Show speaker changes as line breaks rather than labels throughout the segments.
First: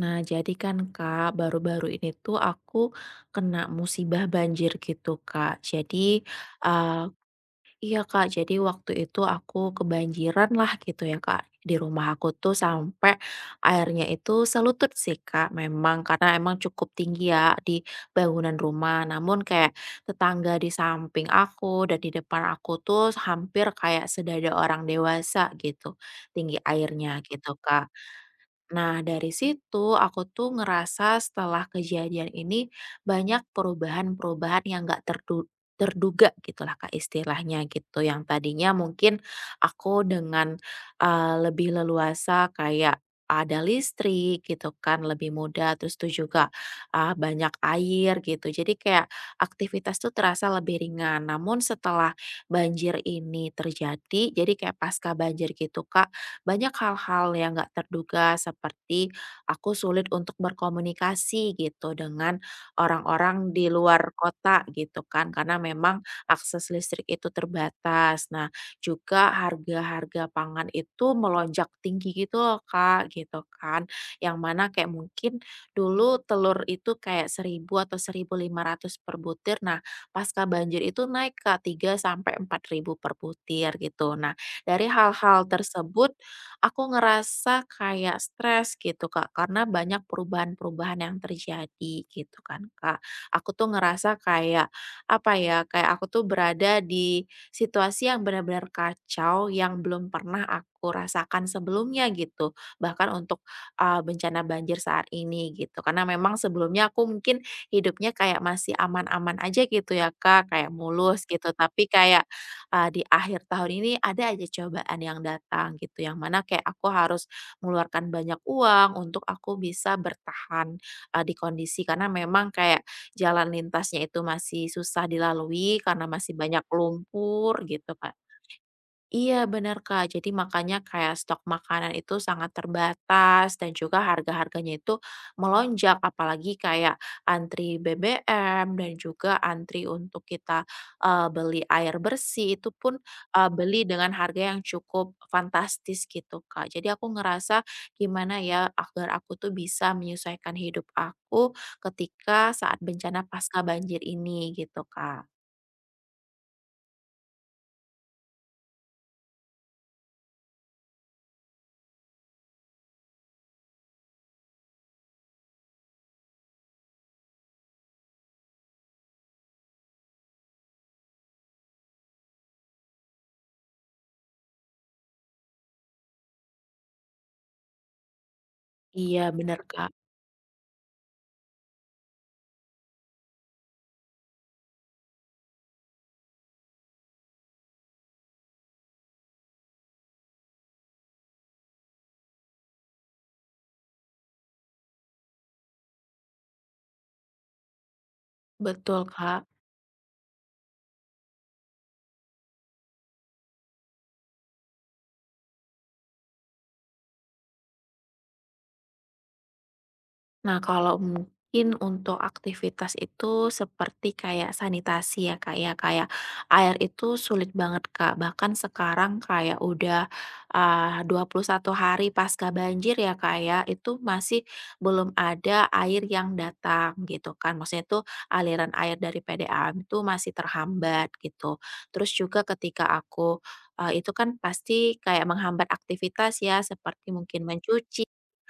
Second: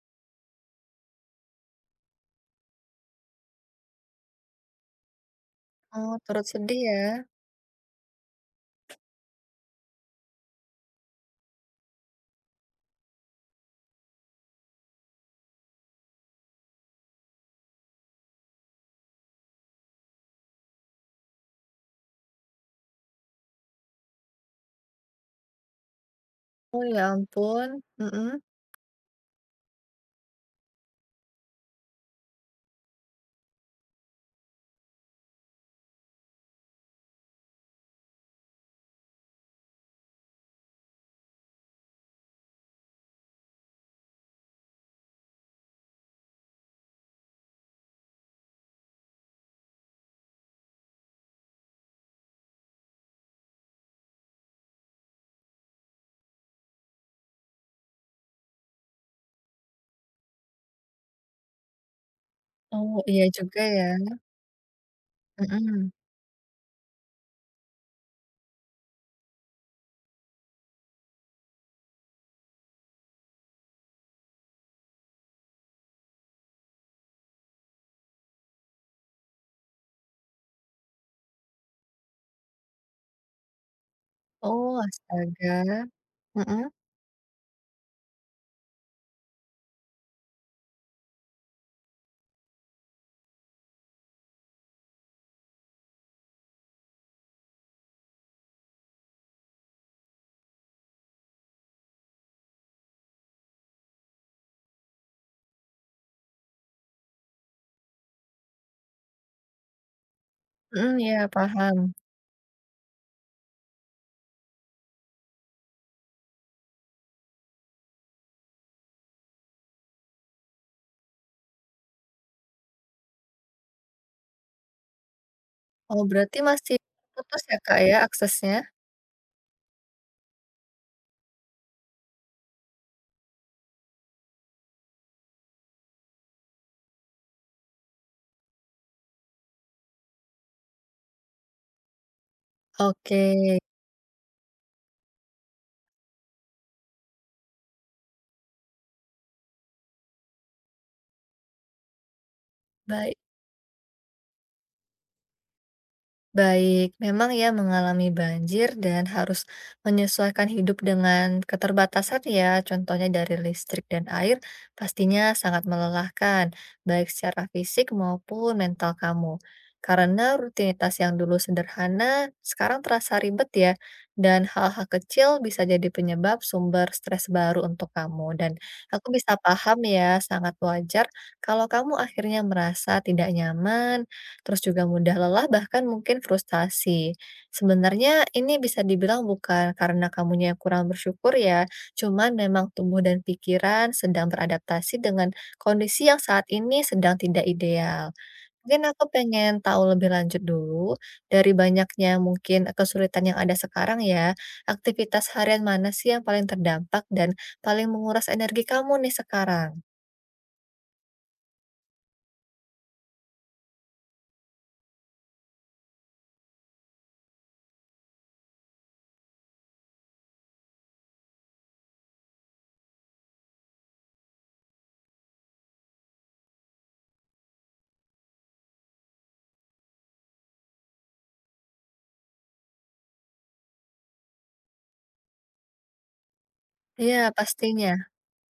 Nah, jadi kan Kak, baru-baru ini tuh aku kena musibah banjir gitu Kak.
Oh,
Jadi,
turut sedih ya?
eee iya Kak, jadi waktu itu aku kebanjiran lah gitu ya Kak, di rumah aku tuh sampai airnya itu selutut sih Kak memang, karena emang cukup tinggi ya di bangunan rumah. Namun kayak tetangga di samping aku dan di depan aku tuh hampir kayak sedada orang dewasa gitu tinggi
Oh, ya
airnya gitu
ampun,
Kak.
mhm.
Nah, dari situ aku tuh ngerasa setelah kejadian ini banyak perubahan-perubahan yang nggak terduga gitulah Kak istilahnya gitu. Yang tadinya mungkin aku dengan, lebih leluasa kayak ada listrik gitu kan lebih mudah, terus tuh juga, banyak air gitu. Jadi kayak aktivitas tuh terasa lebih ringan. Namun setelah banjir ini terjadi, jadi kayak pasca banjir gitu Kak, banyak hal-hal yang nggak terduga seperti aku sulit untuk berkomunikasi gitu dengan
Oh, iya
orang-orang
juga
di
ya,
luar kota gitu kan karena
mhm.
memang akses listrik itu terbatas. Nah, juga harga-harga pangan itu melonjak tinggi gitu loh Kak, gitu kan. Yang mana kayak mungkin dulu telur itu kayak 1.000 atau 1.500 per butir. Nah, pasca banjir itu naik ke 3 sampai 4 ribu per butir gitu. Nah,
Oh,
dari hal-hal
astaga.
tersebut
Mhm
aku ngerasa kayak stres gitu Kak, karena banyak perubahan-perubahan yang terjadi gitu kan Kak. Aku tuh ngerasa kayak, apa ya, kayak aku tuh berada di situasi yang benar-benar kacau yang belum pernah aku rasakan sebelumnya gitu. Bahkan untuk, bencana banjir saat ini gitu. Karena memang sebelumnya aku mungkin hidupnya kayak masih aman-aman aja gitu ya Kak, kayak
mhm,
mulus
ya
gitu, tapi
paham.
kayak di akhir tahun ini ada aja cobaan yang datang gitu, yang mana kayak aku harus mengeluarkan banyak uang untuk aku bisa bertahan, di kondisi karena memang kayak jalan lintasnya itu masih susah dilalui
Oh,
karena masih
berarti
banyak
masih putus ya,
lumpur
Kak,
gitu
ya
kan.
aksesnya?
Iya benar Kak, jadi makanya kayak stok makanan itu sangat terbatas dan juga harga-harganya itu melonjak apalagi kayak antri BBM dan juga antri untuk kita beli air bersih itu pun
Oke,
beli dengan harga yang cukup fantastis gitu Kak. Jadi aku ngerasa gimana ya agar aku tuh bisa menyesuaikan hidup aku ketika saat
baik.
bencana pasca banjir ini gitu Kak.
Baik, memang ya mengalami banjir dan harus menyesuaikan hidup dengan keterbatasan ya, contohnya dari listrik dan air, pastinya sangat melelahkan, baik secara fisik maupun mental kamu. Karena rutinitas yang dulu sederhana, sekarang terasa ribet ya, dan hal-hal kecil bisa jadi penyebab sumber stres baru untuk kamu. Dan aku
Iya
bisa
benar
paham
Kak,
ya, sangat wajar kalau kamu akhirnya merasa tidak nyaman terus juga mudah lelah bahkan mungkin frustasi. Sebenarnya ini bisa dibilang bukan karena kamunya yang kurang bersyukur ya, cuman memang tubuh dan pikiran sedang beradaptasi dengan kondisi yang saat ini sedang tidak ideal. Mungkin
betul
aku
Kak.
pengen tahu lebih lanjut dulu, dari banyaknya mungkin kesulitan yang ada sekarang ya, aktivitas harian mana sih yang paling terdampak dan paling menguras energi kamu nih sekarang?
Nah, kalau mungkin untuk aktivitas itu seperti kayak sanitasi ya, Kak, ya. Kayak air itu sulit banget, Kak. Bahkan sekarang kayak udah 21 hari pasca banjir ya, Kak, ya. Itu masih belum ada air yang datang gitu kan. Maksudnya itu aliran air dari PDAM itu masih terhambat gitu. Terus juga ketika aku itu kan pasti kayak menghambat aktivitas ya, seperti
Iya
mungkin
pastinya,
mencuci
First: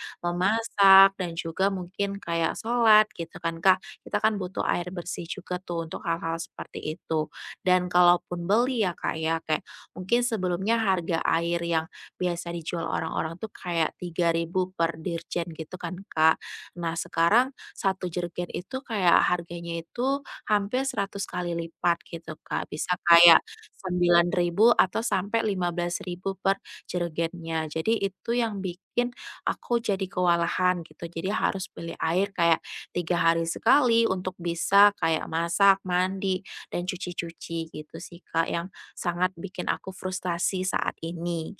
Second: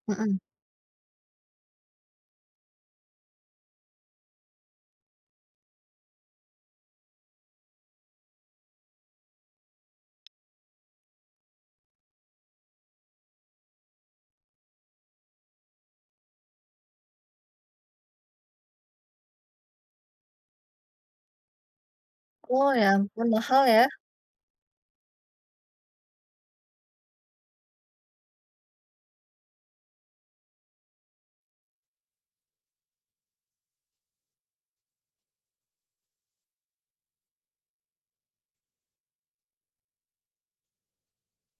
mhm.
memasak dan juga mungkin kayak sholat gitu kan Kak. Kita kan butuh air bersih juga tuh untuk hal-hal seperti itu. Dan kalaupun beli ya Kak ya, kayak mungkin sebelumnya harga air yang biasa dijual orang-orang tuh kayak 3.000 per dirjen gitu kan Kak. Nah sekarang satu jerigen itu kayak harganya itu hampir 100 kali lipat gitu Kak.
Oh ya
Bisa
ampun
kayak
mahal ya?
9.000 atau sampai 15.000 per jerigennya. Jadi itu yang bikin aku jadi kewalahan gitu. Jadi harus beli air kayak 3 hari sekali untuk bisa kayak masak, mandi, dan cuci-cuci gitu sih Kak yang sangat bikin aku frustasi saat ini.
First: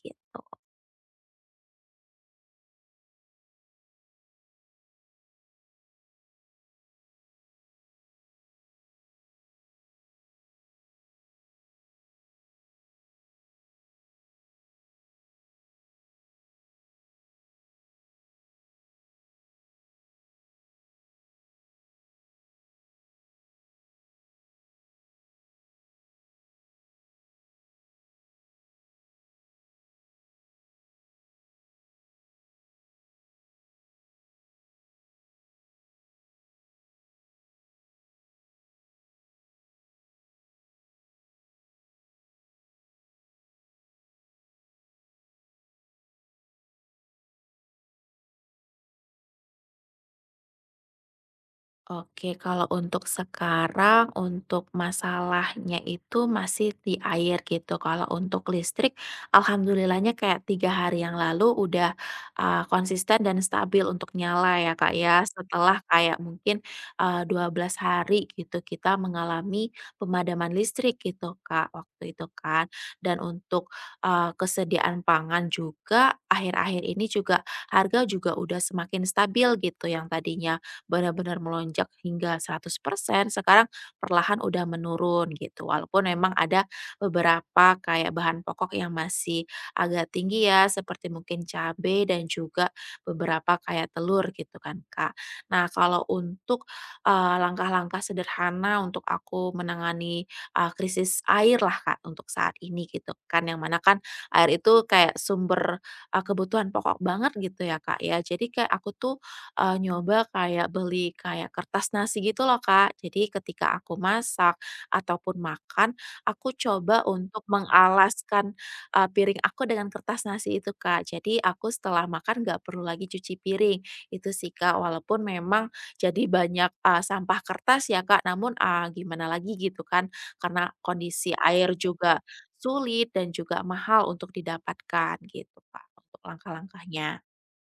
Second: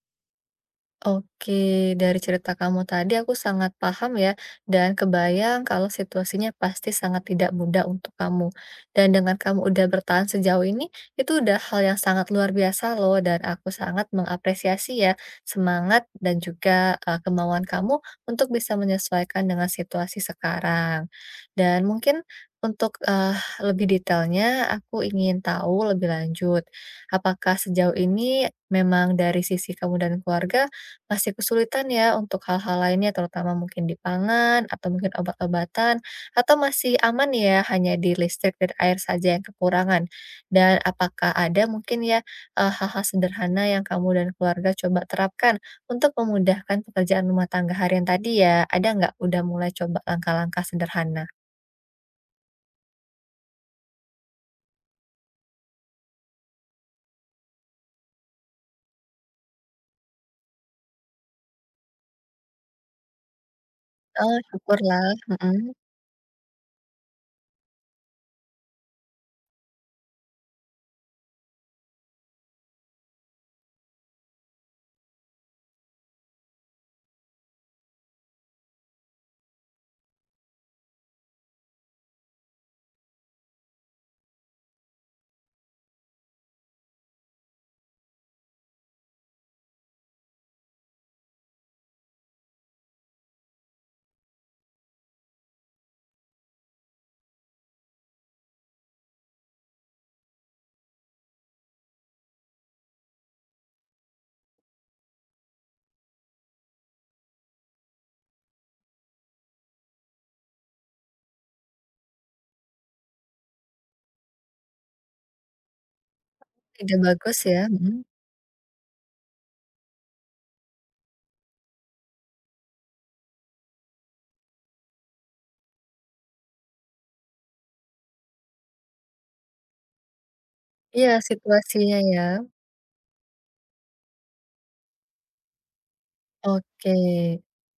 Oke, dari cerita kamu tadi aku sangat paham ya, dan kebayang kalau situasinya pasti sangat tidak mudah untuk kamu. Dan dengan kamu udah bertahan sejauh ini, itu udah hal yang sangat luar biasa loh, dan aku sangat mengapresiasi ya semangat dan juga kemauan kamu untuk bisa menyesuaikan dengan situasi sekarang. Dan mungkin untuk lebih detailnya, aku ingin tahu lebih lanjut, apakah sejauh ini memang dari sisi kamu dan keluarga masih kesulitan ya untuk hal-hal lainnya terutama mungkin di pangan atau mungkin obat-obatan, atau masih aman ya hanya di listrik dan air saja yang kekurangan? Dan apakah ada mungkin ya, hal-hal sederhana yang kamu dan keluarga coba terapkan untuk memudahkan pekerjaan rumah tangga harian tadi ya? Ada nggak udah mulai coba langkah-langkah sederhana?
Oke, kalau untuk sekarang, untuk masalahnya itu masih di air gitu. Kalau untuk listrik, alhamdulillahnya kayak 3 hari yang lalu udah konsisten dan stabil untuk
Oh
nyala ya Kak
syukurlah,
ya.
mhm.
Setelah kayak mungkin 12 hari gitu kita mengalami pemadaman listrik gitu Kak waktu itu kan. Dan untuk kesediaan pangan juga akhir-akhir ini juga harga juga udah semakin stabil gitu yang tadinya benar-benar melonjak hingga 100%, sekarang perlahan udah menurun gitu. Walaupun memang ada beberapa kayak bahan pokok yang masih agak tinggi ya, seperti mungkin cabai dan juga beberapa kayak telur gitu kan, Kak. Nah, kalau untuk, langkah-langkah sederhana untuk aku menangani, krisis air lah, Kak, untuk saat ini gitu kan, yang mana kan air itu kayak sumber, kebutuhan pokok banget gitu ya, Kak, ya. Jadi kayak aku tuh nyoba kayak beli kayak kertas nasi gitu loh, Kak. Jadi ketika aku masak ataupun makan, aku
Ide
coba
bagus
untuk
ya, mhm.
mengalaskan, piring aku dengan kertas nasi itu, Kak. Jadi aku setelah makan nggak perlu lagi cuci piring. Itu sih, Kak, walaupun memang jadi banyak, sampah kertas ya, Kak, namun, gimana lagi gitu kan, karena
Iya
kondisi air
situasinya
juga
ya.
sulit dan juga mahal untuk didapatkan gitu, Kak, untuk
Oke.
langkah-langkahnya.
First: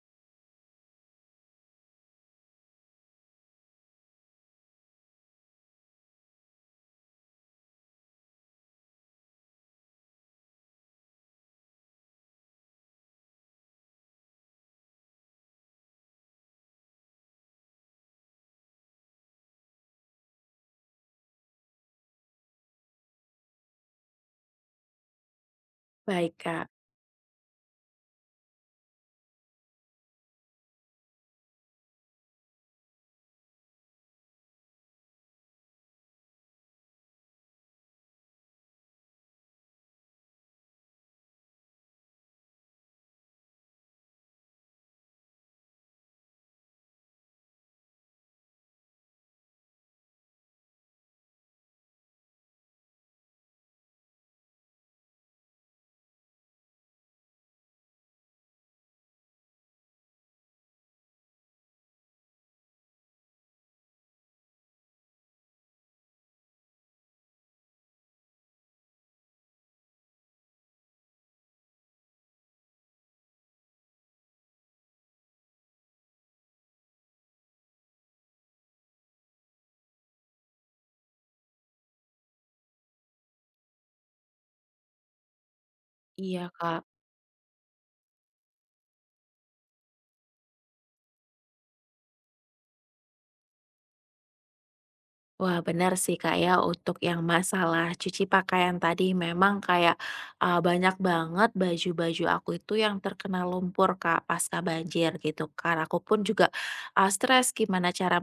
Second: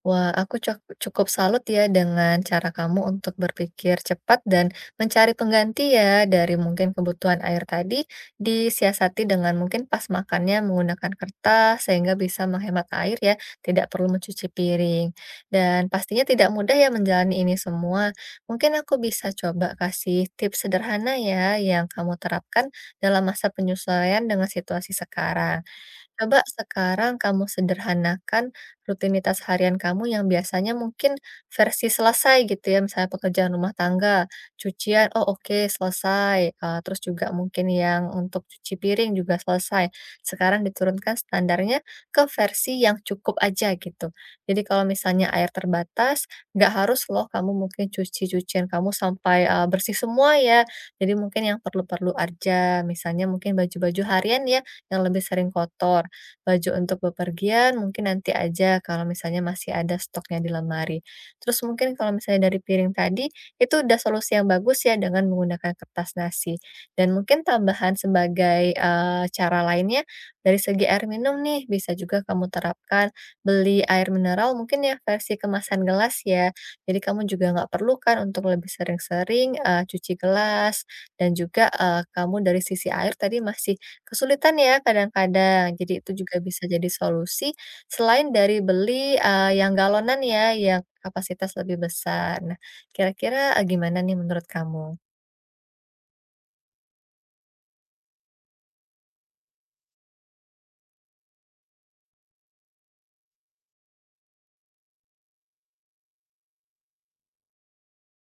Wah, aku cuk cukup salut ya dengan cara kamu untuk berpikir cepat dan mencari pengganti ya dari mungkin kebutuhan air tadi disiasati dengan mungkin pas makannya menggunakan kertas sehingga bisa menghemat air ya, tidak perlu mencuci piring. Dan pastinya tidak mudah ya menjalani ini semua. Mungkin aku bisa coba kasih tips sederhana ya yang kamu terapkan dalam masa penyesuaian dengan situasi sekarang.
Baik,
Coba
Kak.
sekarang kamu sederhanakan rutinitas harian kamu yang biasanya mungkin versi selesai gitu ya, misalnya pekerjaan rumah tangga, cucian, oh oke selesai, terus juga mungkin yang untuk cuci piring juga selesai. Sekarang diturunkan standarnya ke versi yang cukup aja gitu. Jadi kalau misalnya air terbatas, nggak harus loh kamu mungkin cuci cucian kamu sampai, bersih semua ya. Jadi mungkin yang perlu-perlu aja, misalnya mungkin baju-baju harian ya yang lebih sering kotor baju untuk bepergian mungkin nanti aja kalau misalnya masih ada stoknya di lemari. Terus mungkin kalau misalnya dari piring tadi, itu udah solusi yang bagus ya dengan menggunakan kertas nasi. Dan mungkin tambahan sebagai, cara lainnya, dari segi air minum nih bisa juga kamu terapkan beli air mineral mungkin ya versi kemasan gelas ya. Jadi kamu juga nggak perlu kan untuk lebih sering-sering, cuci gelas dan juga, kamu dari sisi air tadi masih kesulitan ya kadang-kadang. Jadi itu juga
Iya,
bisa
Kak.
jadi solusi selain dari beli, yang galonan ya, yang kapasitas lebih besar. Nah, kira-kira, gimana nih menurut kamu?
Wah, benar sih, Kak, ya, untuk yang masalah cuci pakaian tadi memang kayak, banyak banget baju-baju aku itu yang terkena lumpur, Kak, pasca banjir gitu kan. Aku pun juga, stres gimana cara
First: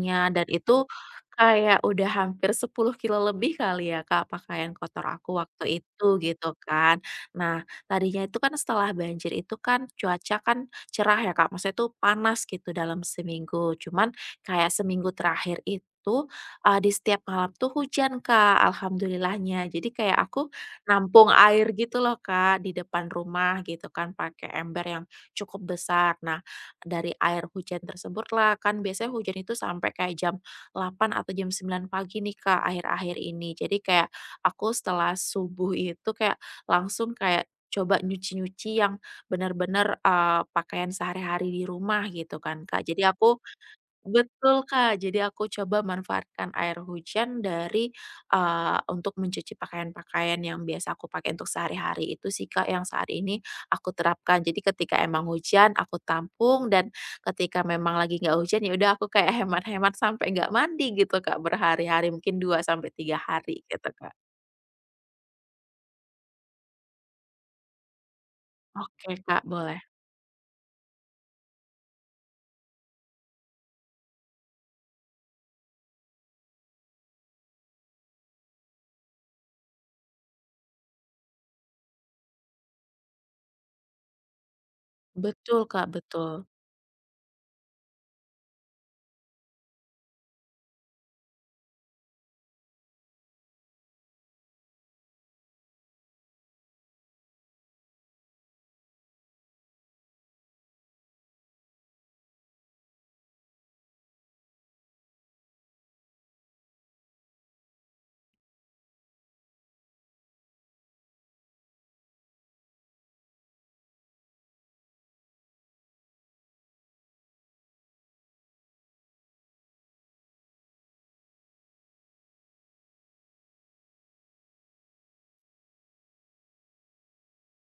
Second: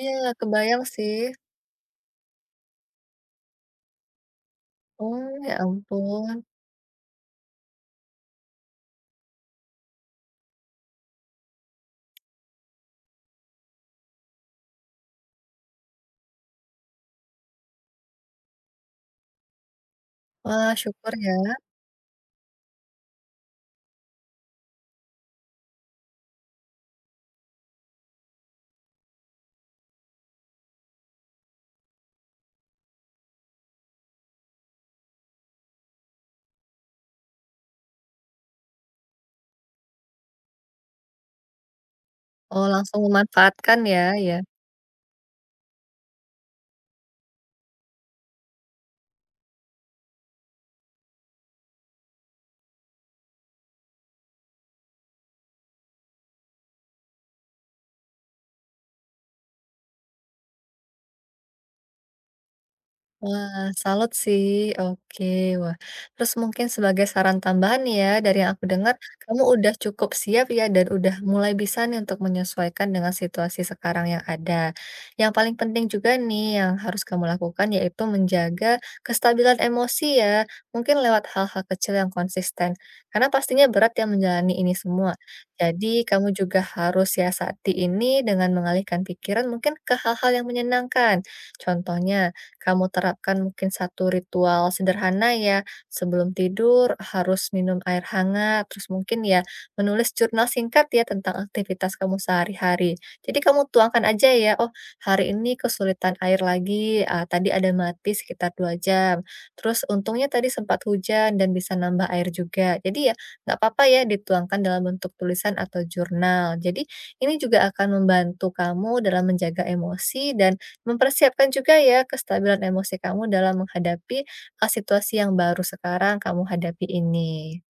Iya,
dan
kebayang
itu
sih.
kayak udah hampir 10 kilo lebih kali ya, Kak, pakaian kotor
Oh,
aku
ya
waktu itu
ampun.
gitu kan. Nah, tadinya itu kan setelah banjir itu kan cuaca kan cerah ya, Kak, maksudnya itu panas gitu dalam seminggu. Cuman kayak seminggu terakhir itu di setiap malam tuh hujan, Kak, alhamdulillahnya. Jadi kayak aku
Wah, syukur
nampung
ya.
air gitu loh, Kak, di depan rumah gitu kan pakai ember yang cukup besar. Nah, dari air hujan tersebut lah kan biasanya hujan itu sampai kayak jam 8 atau jam 9 pagi nih, Kak, akhir-akhir ini. Jadi kayak aku setelah subuh itu kayak langsung kayak coba nyuci-nyuci yang benar-benar pakaian sehari-hari di rumah gitu
Oh,
kan, Kak.
langsung
Jadi aku
memanfaatkan ya? Ya.
Betul, Kak. Jadi aku coba manfaatkan air hujan dari, untuk mencuci pakaian-pakaian yang biasa aku pakai untuk sehari-hari. Itu sih, Kak, yang saat ini aku terapkan. Jadi ketika emang hujan aku tampung dan ketika memang lagi nggak hujan, ya udah aku kayak hemat-hemat sampai nggak mandi gitu, Kak, berhari-hari, mungkin 2 sampai 3 hari
Wah,
gitu,
salut
Kak.
sih. Oke, wah. Terus mungkin sebagai saran tambahan nih ya, dari yang aku dengar,
Oke,
kamu
Kak,
udah
boleh.
cukup siap ya dan udah mulai bisa nih untuk menyesuaikan dengan situasi sekarang yang ada. Yang paling penting juga nih yang harus kamu lakukan yaitu menjaga kestabilan emosi ya, mungkin lewat hal-hal kecil yang konsisten. Karena pastinya berat ya menjalani ini semua.
Betul, Kak,
Jadi
betul.
kamu juga harus siasati ini dengan mengalihkan pikiran mungkin ke hal-hal yang menyenangkan. Contohnya, kamu terapkan mungkin satu ritual sederhana ya, sebelum tidur harus minum air hangat, terus mungkin ya menulis jurnal singkat ya tentang aktivitas kamu sehari-hari. Jadi kamu tuangkan aja ya, oh hari ini kesulitan air lagi, ah, tadi ada mati sekitar 2 jam. Terus untungnya tadi sempat hujan dan bisa nambah air juga. Jadi ya nggak apa-apa ya dituangkan dalam bentuk tulisan atau jurnal. Jadi ini juga akan membantu kamu dalam menjaga emosi dan mempersiapkan juga ya kestabilan emosi kamu dalam menghadapi, situasi yang baru sekarang kamu hadapi ini.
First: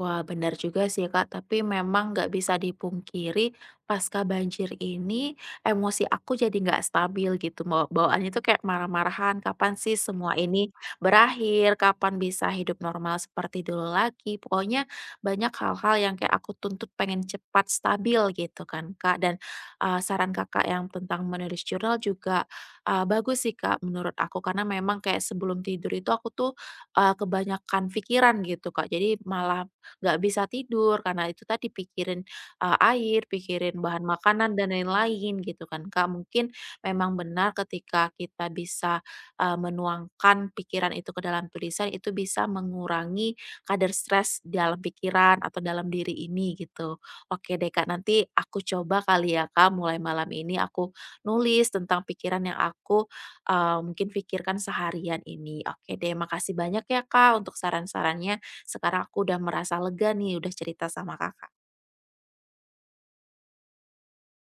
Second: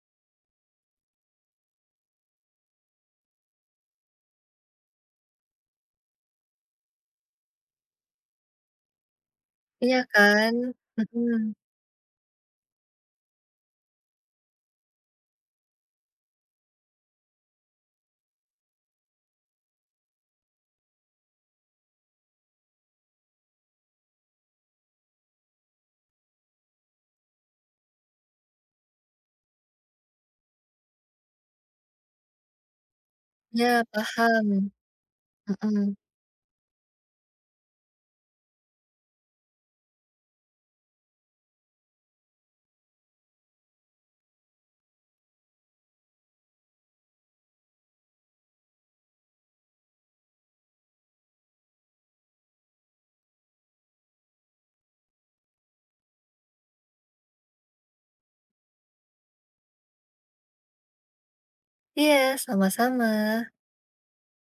Wah, benar juga sih, Kak. Tapi memang nggak bisa dipungkiri, pasca banjir ini emosi aku jadi nggak stabil gitu. Bawaannya tuh kayak marah-marahan. Kapan
Iya
sih semua
kan?
ini
Mhm.
berakhir? Kapan bisa hidup normal seperti dulu lagi? Pokoknya banyak hal-hal yang kayak aku tuntut pengen cepat stabil gitu kan, Kak. Dan saran Kakak yang tentang menulis jurnal juga bagus sih, Kak, menurut aku. Karena memang kayak sebelum tidur itu aku tuh kebanyakan pikiran gitu, Kak. Jadi malah nggak bisa tidur karena itu tadi pikirin, air, pikirin
Iya,
bahan makanan
paham.
dan lain-lain gitu kan,
Mhm.
Kak. Mungkin memang benar ketika kita bisa, menuangkan pikiran itu ke dalam tulisan, itu bisa mengurangi kadar stres dalam pikiran atau dalam diri ini gitu. Oke deh, Kak, nanti aku coba kali ya, Kak, mulai malam ini aku nulis tentang pikiran yang aku, mungkin pikirkan seharian ini. Oke deh, makasih banyak ya, Kak, untuk saran-sarannya. Sekarang aku udah merasa lega nih, udah cerita sama Kakak.
Iya, sama-sama.